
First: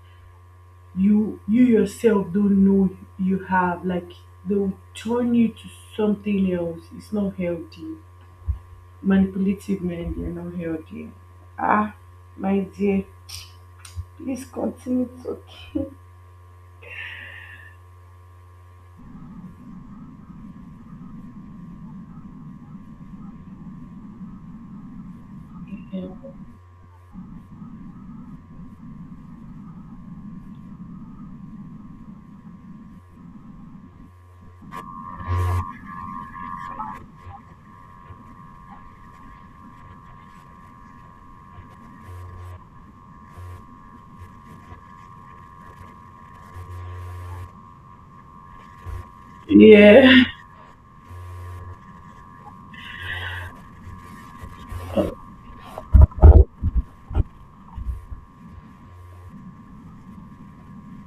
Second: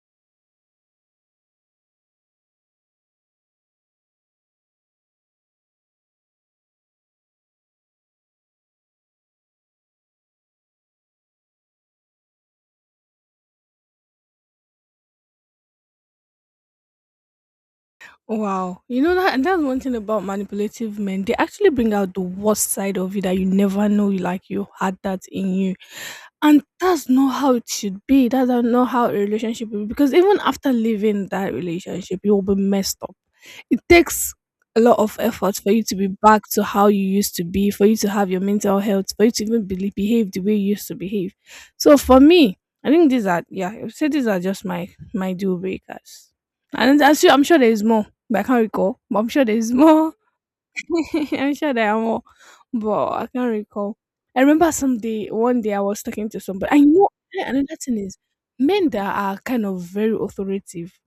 [SPEAKER 2] you yourself don't know you have, like, they'll turn you to something else. It's not healthy. Manipulative men, they're not healthy. Ah, my dear, please continue
[SPEAKER 1] Wow. You know that, and that's one thing about manipulative men. They actually bring out the worst side of you that you never know you, like, you had that in you.
[SPEAKER 2] talking.
[SPEAKER 1] And that's not how it should be. That's not how a relationship will be. Because even after leaving that relationship, you will be messed up. It takes a lot of effort for you to be back to how you used to be, for you to have your mental health, for you to even believe, behave the way you used to behave. So for me, I think these are, yeah, I would say these are just my deal breakers. And I'm sure there is more, but I can't recall. But I'm sure there is
[SPEAKER 2] Yeah.
[SPEAKER 1] more. I'm sure there are more, but I can't recall. I remember one day I was talking to somebody. I know another thing is men that are kind of very authoritative,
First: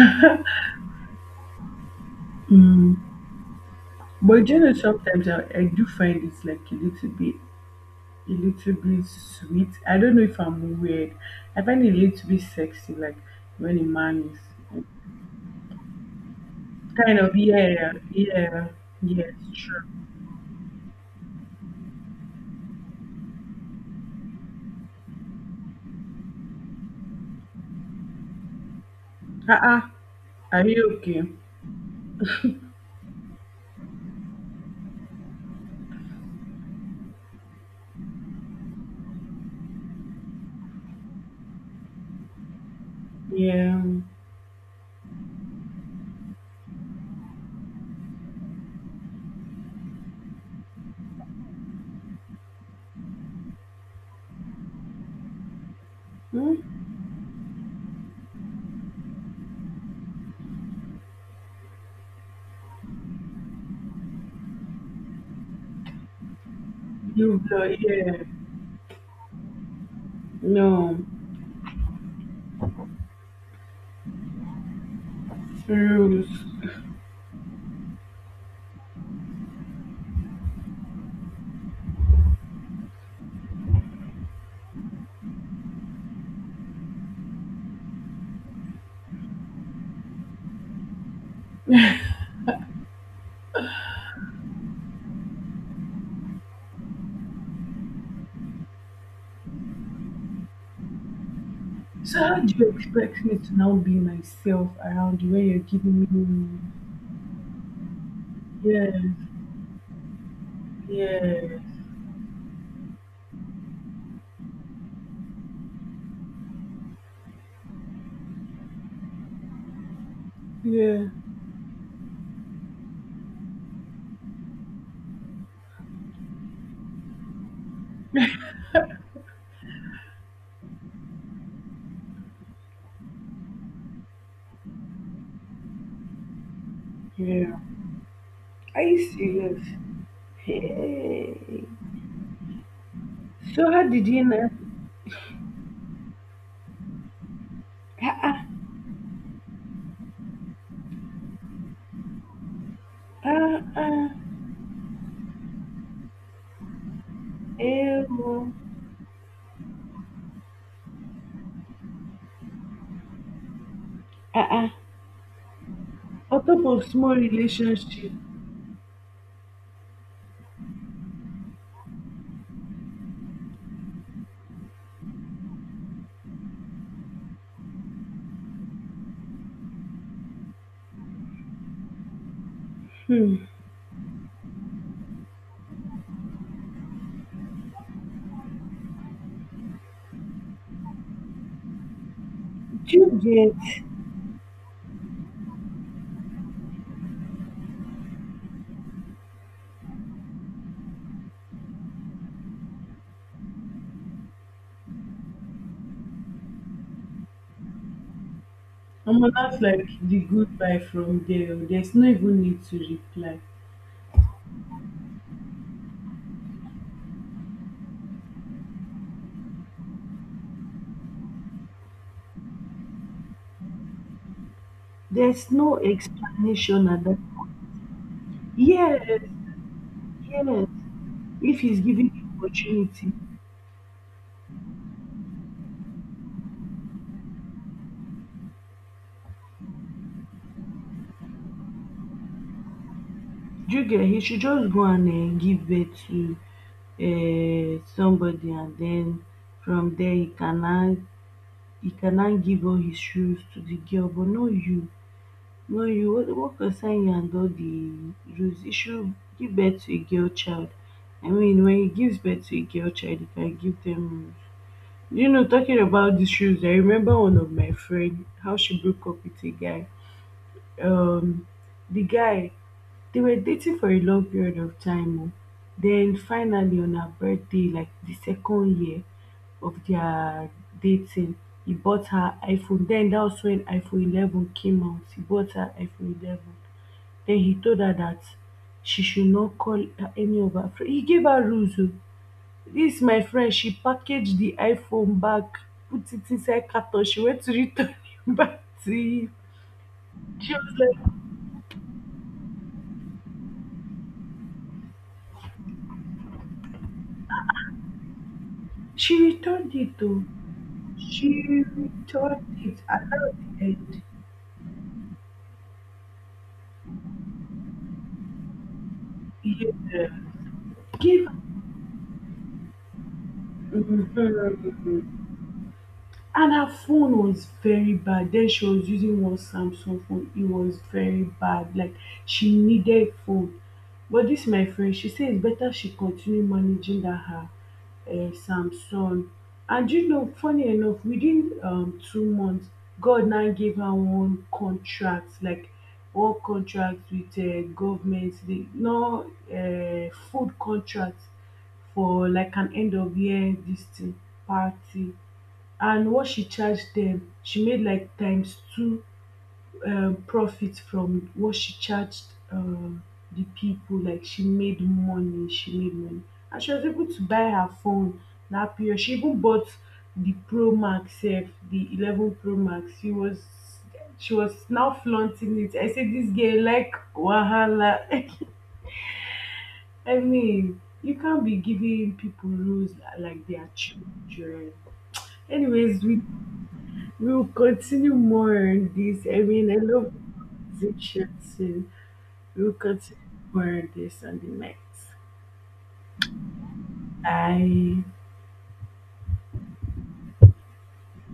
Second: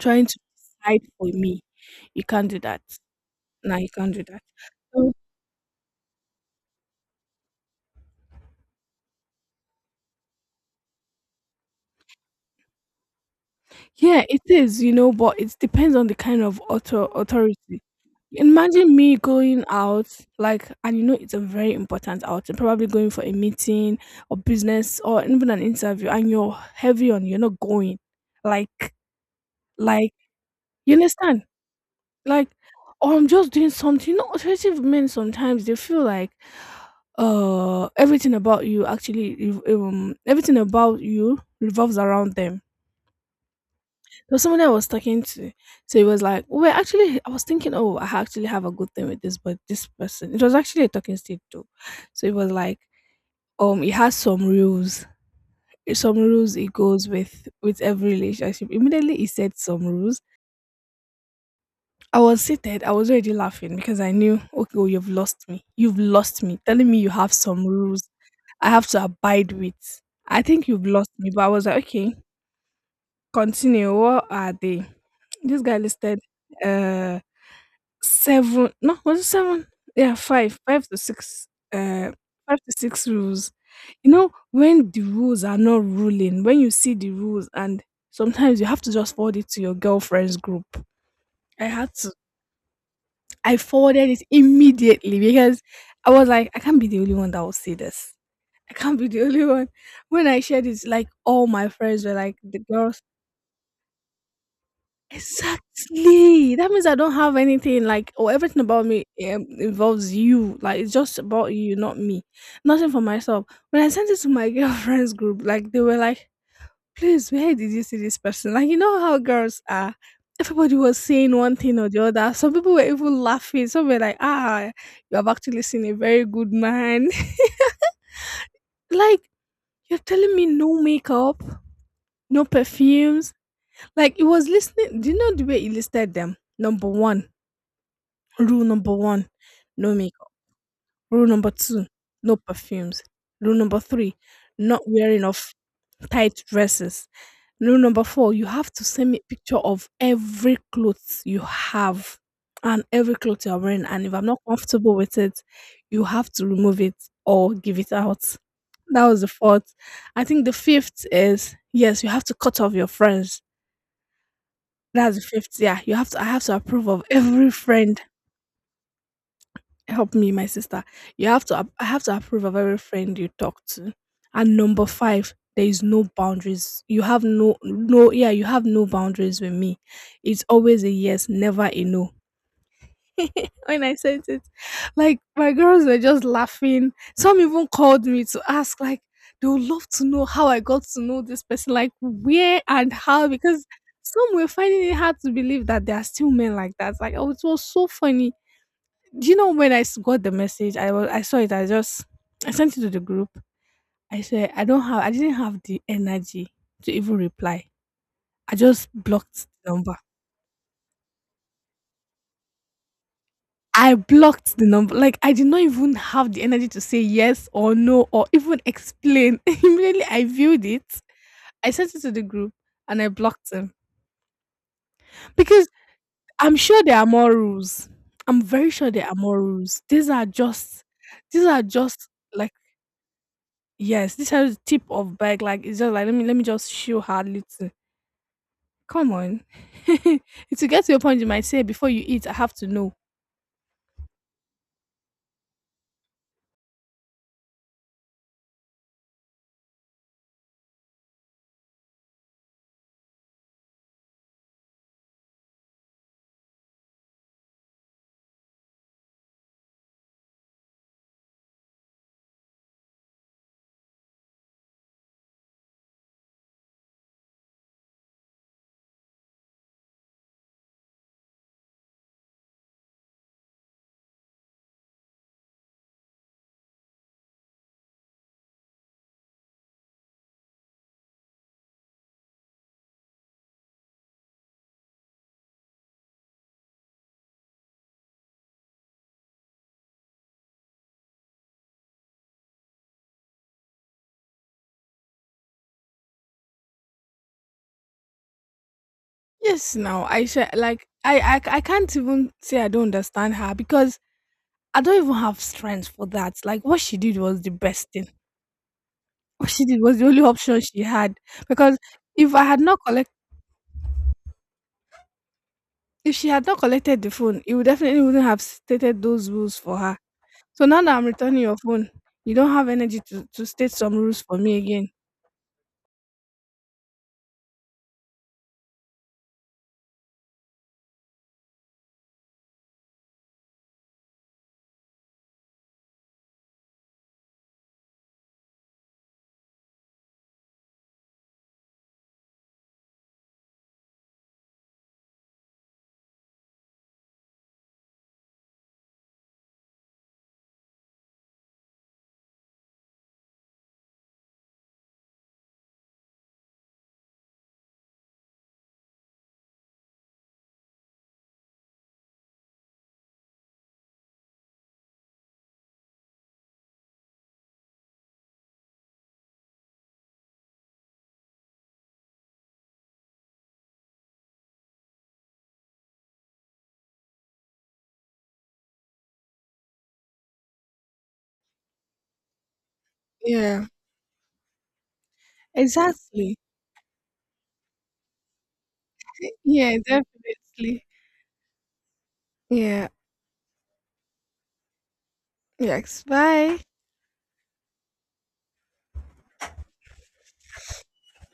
[SPEAKER 1] trying to decide for me. You can't do that.
[SPEAKER 2] Mm.
[SPEAKER 1] No, you can't do that.
[SPEAKER 2] But you know
[SPEAKER 1] Um,
[SPEAKER 2] sometimes I do find it's like a little bit, a little bit sweet. I don't know if I'm weird. I find it a little bit sexy, like when a
[SPEAKER 1] yeah,
[SPEAKER 2] man
[SPEAKER 1] it is,
[SPEAKER 2] is
[SPEAKER 1] but it depends on the kind of
[SPEAKER 2] kind of,
[SPEAKER 1] authority.
[SPEAKER 2] yeah, yeah,
[SPEAKER 1] Imagine me
[SPEAKER 2] yeah,
[SPEAKER 1] going
[SPEAKER 2] sure.
[SPEAKER 1] out, like, and it's a very important outing, probably going for a meeting or business or even an interview, and you're heavy on, you're not going. Like,
[SPEAKER 2] True. Uh-uh.
[SPEAKER 1] like,
[SPEAKER 2] Are you
[SPEAKER 1] you
[SPEAKER 2] okay?
[SPEAKER 1] understand? Like, or I'm just doing something. Authoritative men sometimes they feel like, everything about you actually, everything about you revolves around them.
[SPEAKER 2] Yeah.
[SPEAKER 1] There was someone I was talking to. So it was like, we actually, I was thinking, oh, I actually have a good thing with this, but this person, it was actually a talking stage too. So it was like, it has some rules. Some rules it
[SPEAKER 2] Hmm?
[SPEAKER 1] goes with every relationship. Immediately he said some rules. I was seated. I was already laughing because I knew, okay, well, you've lost me. You've lost me. Telling me you have
[SPEAKER 2] You've,
[SPEAKER 1] some rules
[SPEAKER 2] yeah.
[SPEAKER 1] I have to abide with. I think you've
[SPEAKER 2] No.
[SPEAKER 1] lost me, but I was like, okay, continue. What are they? This guy listed
[SPEAKER 2] Rules.
[SPEAKER 1] uh 7, no, was it 7? Yeah, 5 to 6, uh, 5 to 6 rules. You know, when the rules are not ruling, when you see the rules and sometimes you have to just forward it to your girlfriend's group. I had to. I forwarded it immediately because I was like, I can't be the only one that will see this. I can't be the only one. When I shared it, like all my friends were
[SPEAKER 2] So how
[SPEAKER 1] like,
[SPEAKER 2] do
[SPEAKER 1] the
[SPEAKER 2] you
[SPEAKER 1] girls.
[SPEAKER 2] expect me to now be myself around you when you're giving me.
[SPEAKER 1] Exactly. That means I don't have anything, like, or everything about
[SPEAKER 2] Yeah,
[SPEAKER 1] me, involves you. Like, it's just about
[SPEAKER 2] yeah,
[SPEAKER 1] you, not me. Nothing for myself. When I sent it to my girlfriends group, like they were like, "Please, where did you see this person?" Like, you know how girls are. Everybody was
[SPEAKER 2] yeah,
[SPEAKER 1] saying one thing or the other. Some people were even laughing. Some were like, "Ah, you have actually seen a very good man." Like, you're telling me no makeup, no perfumes. Like it was listening. Do you know the way he listed them? Number one
[SPEAKER 2] yeah.
[SPEAKER 1] Rule
[SPEAKER 2] Are
[SPEAKER 1] number
[SPEAKER 2] you
[SPEAKER 1] one,
[SPEAKER 2] serious?
[SPEAKER 1] no makeup. Rule
[SPEAKER 2] Hey.
[SPEAKER 1] number two, no perfumes. Rule
[SPEAKER 2] So
[SPEAKER 1] number
[SPEAKER 2] how did
[SPEAKER 1] three,
[SPEAKER 2] you know?
[SPEAKER 1] not wearing of tight dresses. Rule number
[SPEAKER 2] Ah,
[SPEAKER 1] four, you
[SPEAKER 2] ah,
[SPEAKER 1] have to send me a picture of every clothes you have and every clothes
[SPEAKER 2] ah,
[SPEAKER 1] you're wearing. And
[SPEAKER 2] ah,
[SPEAKER 1] if I'm not comfortable with it, you have to remove it or give it
[SPEAKER 2] eh,
[SPEAKER 1] out.
[SPEAKER 2] oh.
[SPEAKER 1] That was the fourth. I think the fifth is, yes, you have to cut off your friends.
[SPEAKER 2] Ah, ah.
[SPEAKER 1] That's the fifth. Yeah, you have to. I
[SPEAKER 2] On
[SPEAKER 1] have to
[SPEAKER 2] top of
[SPEAKER 1] approve of
[SPEAKER 2] small
[SPEAKER 1] every friend.
[SPEAKER 2] relationship.
[SPEAKER 1] Help me, my sister. You have to, I have to approve of every friend you talk to. And number five, there is no boundaries. You have no boundaries with me. It's always a yes, never a no.
[SPEAKER 2] Hmm.
[SPEAKER 1] When I said it, like, my girls were just laughing. Some even called me to ask, like, they would love to know how I got to know this person, like where and
[SPEAKER 2] Do you
[SPEAKER 1] how, because
[SPEAKER 2] get?
[SPEAKER 1] some were finding it hard to believe that there are still men like that. Like, oh, it was so funny. Do you know when I got the message? I saw it. I sent it to the group. I said I don't have. I didn't have the energy to even reply. I just
[SPEAKER 2] Omo,
[SPEAKER 1] blocked
[SPEAKER 2] that's
[SPEAKER 1] the
[SPEAKER 2] like
[SPEAKER 1] number.
[SPEAKER 2] the goodbye from there, oh. There's no even need to reply.
[SPEAKER 1] I blocked the number. Like, I did not even have the energy to say yes or no or even explain. Immediately I viewed it. I sent it to the group and I blocked him
[SPEAKER 2] There's
[SPEAKER 1] because
[SPEAKER 2] no
[SPEAKER 1] I'm sure
[SPEAKER 2] explanation
[SPEAKER 1] there
[SPEAKER 2] at
[SPEAKER 1] are
[SPEAKER 2] that.
[SPEAKER 1] more rules. I'm very sure
[SPEAKER 2] Yes,
[SPEAKER 1] there are more rules. These are
[SPEAKER 2] yes.
[SPEAKER 1] just these
[SPEAKER 2] If
[SPEAKER 1] are
[SPEAKER 2] he's
[SPEAKER 1] just
[SPEAKER 2] giving you
[SPEAKER 1] like.
[SPEAKER 2] opportunity,
[SPEAKER 1] Yes, this has tip of bike. Like, it's just like let me just show her little. Come on. To get to your point, you might say before you eat, I have to know.
[SPEAKER 2] do you get? He should just go and give birth to uh, somebody, and then from there he cannot, he cannot give all his shoes to the girl, but not you. No, you what concern you and all the rules? You should give birth to a girl child. I mean, when he gives birth to a girl child, he can give them rules. You know, talking about these rules, I remember one of my friend how she broke up with a guy. Um, the guy, they were dating for a long period of time, oh. Then finally, on her birthday, like the second year of their dating, he bought her iPhone. Then that was when iPhone 11 came out. He bought her iPhone 11. Then he told her that she should not call any of her friends. He gave her rules, oh. This my friend, she packaged the iPhone back, put it inside carton. She went to return it back to him.
[SPEAKER 1] Yes, now I share,
[SPEAKER 2] She was
[SPEAKER 1] like,
[SPEAKER 2] like,
[SPEAKER 1] I can't even say I don't understand her, because I don't even have strength for that. Like, what she did was the best thing.
[SPEAKER 2] she
[SPEAKER 1] What she
[SPEAKER 2] returned
[SPEAKER 1] did was
[SPEAKER 2] it
[SPEAKER 1] the only
[SPEAKER 2] though.
[SPEAKER 1] option she had,
[SPEAKER 2] She
[SPEAKER 1] because if I
[SPEAKER 2] returned
[SPEAKER 1] had
[SPEAKER 2] it.
[SPEAKER 1] not collect
[SPEAKER 2] And that was the end.
[SPEAKER 1] if she had not collected the phone, it would definitely wouldn't have stated those rules for her.
[SPEAKER 2] Yeah.
[SPEAKER 1] So now that I'm
[SPEAKER 2] Give.
[SPEAKER 1] returning your phone, you don't have energy to state some rules for me again.
[SPEAKER 2] And her phone was very bad. Then she was using one Samsung phone. It was very bad, like she needed phone, but this my friend, she say it's better she continue managing that her Samsung. And you know, funny enough, within 2 months, God now gave her one contract, like one contract with government, the no, food contract for like an end of year this thing party. And what she charged them, she made like times two profit from what she charged um, the people. Like she made money, she made money, and she was able to buy her phone. That period she even bought the pro max sef, the 11 pro max. She was now flaunting it. I say this girl, like wahala. I mean you can't be giving people rules like they
[SPEAKER 1] Yeah,
[SPEAKER 2] are children. Anyways,
[SPEAKER 1] exactly.
[SPEAKER 2] we'll continue more on this. I mean,
[SPEAKER 1] Yeah,
[SPEAKER 2] I love
[SPEAKER 1] definitely.
[SPEAKER 2] this conversation too. We'll
[SPEAKER 1] Yeah.
[SPEAKER 2] continue more on this on the next.
[SPEAKER 1] Yes. Bye.
[SPEAKER 2] Bye.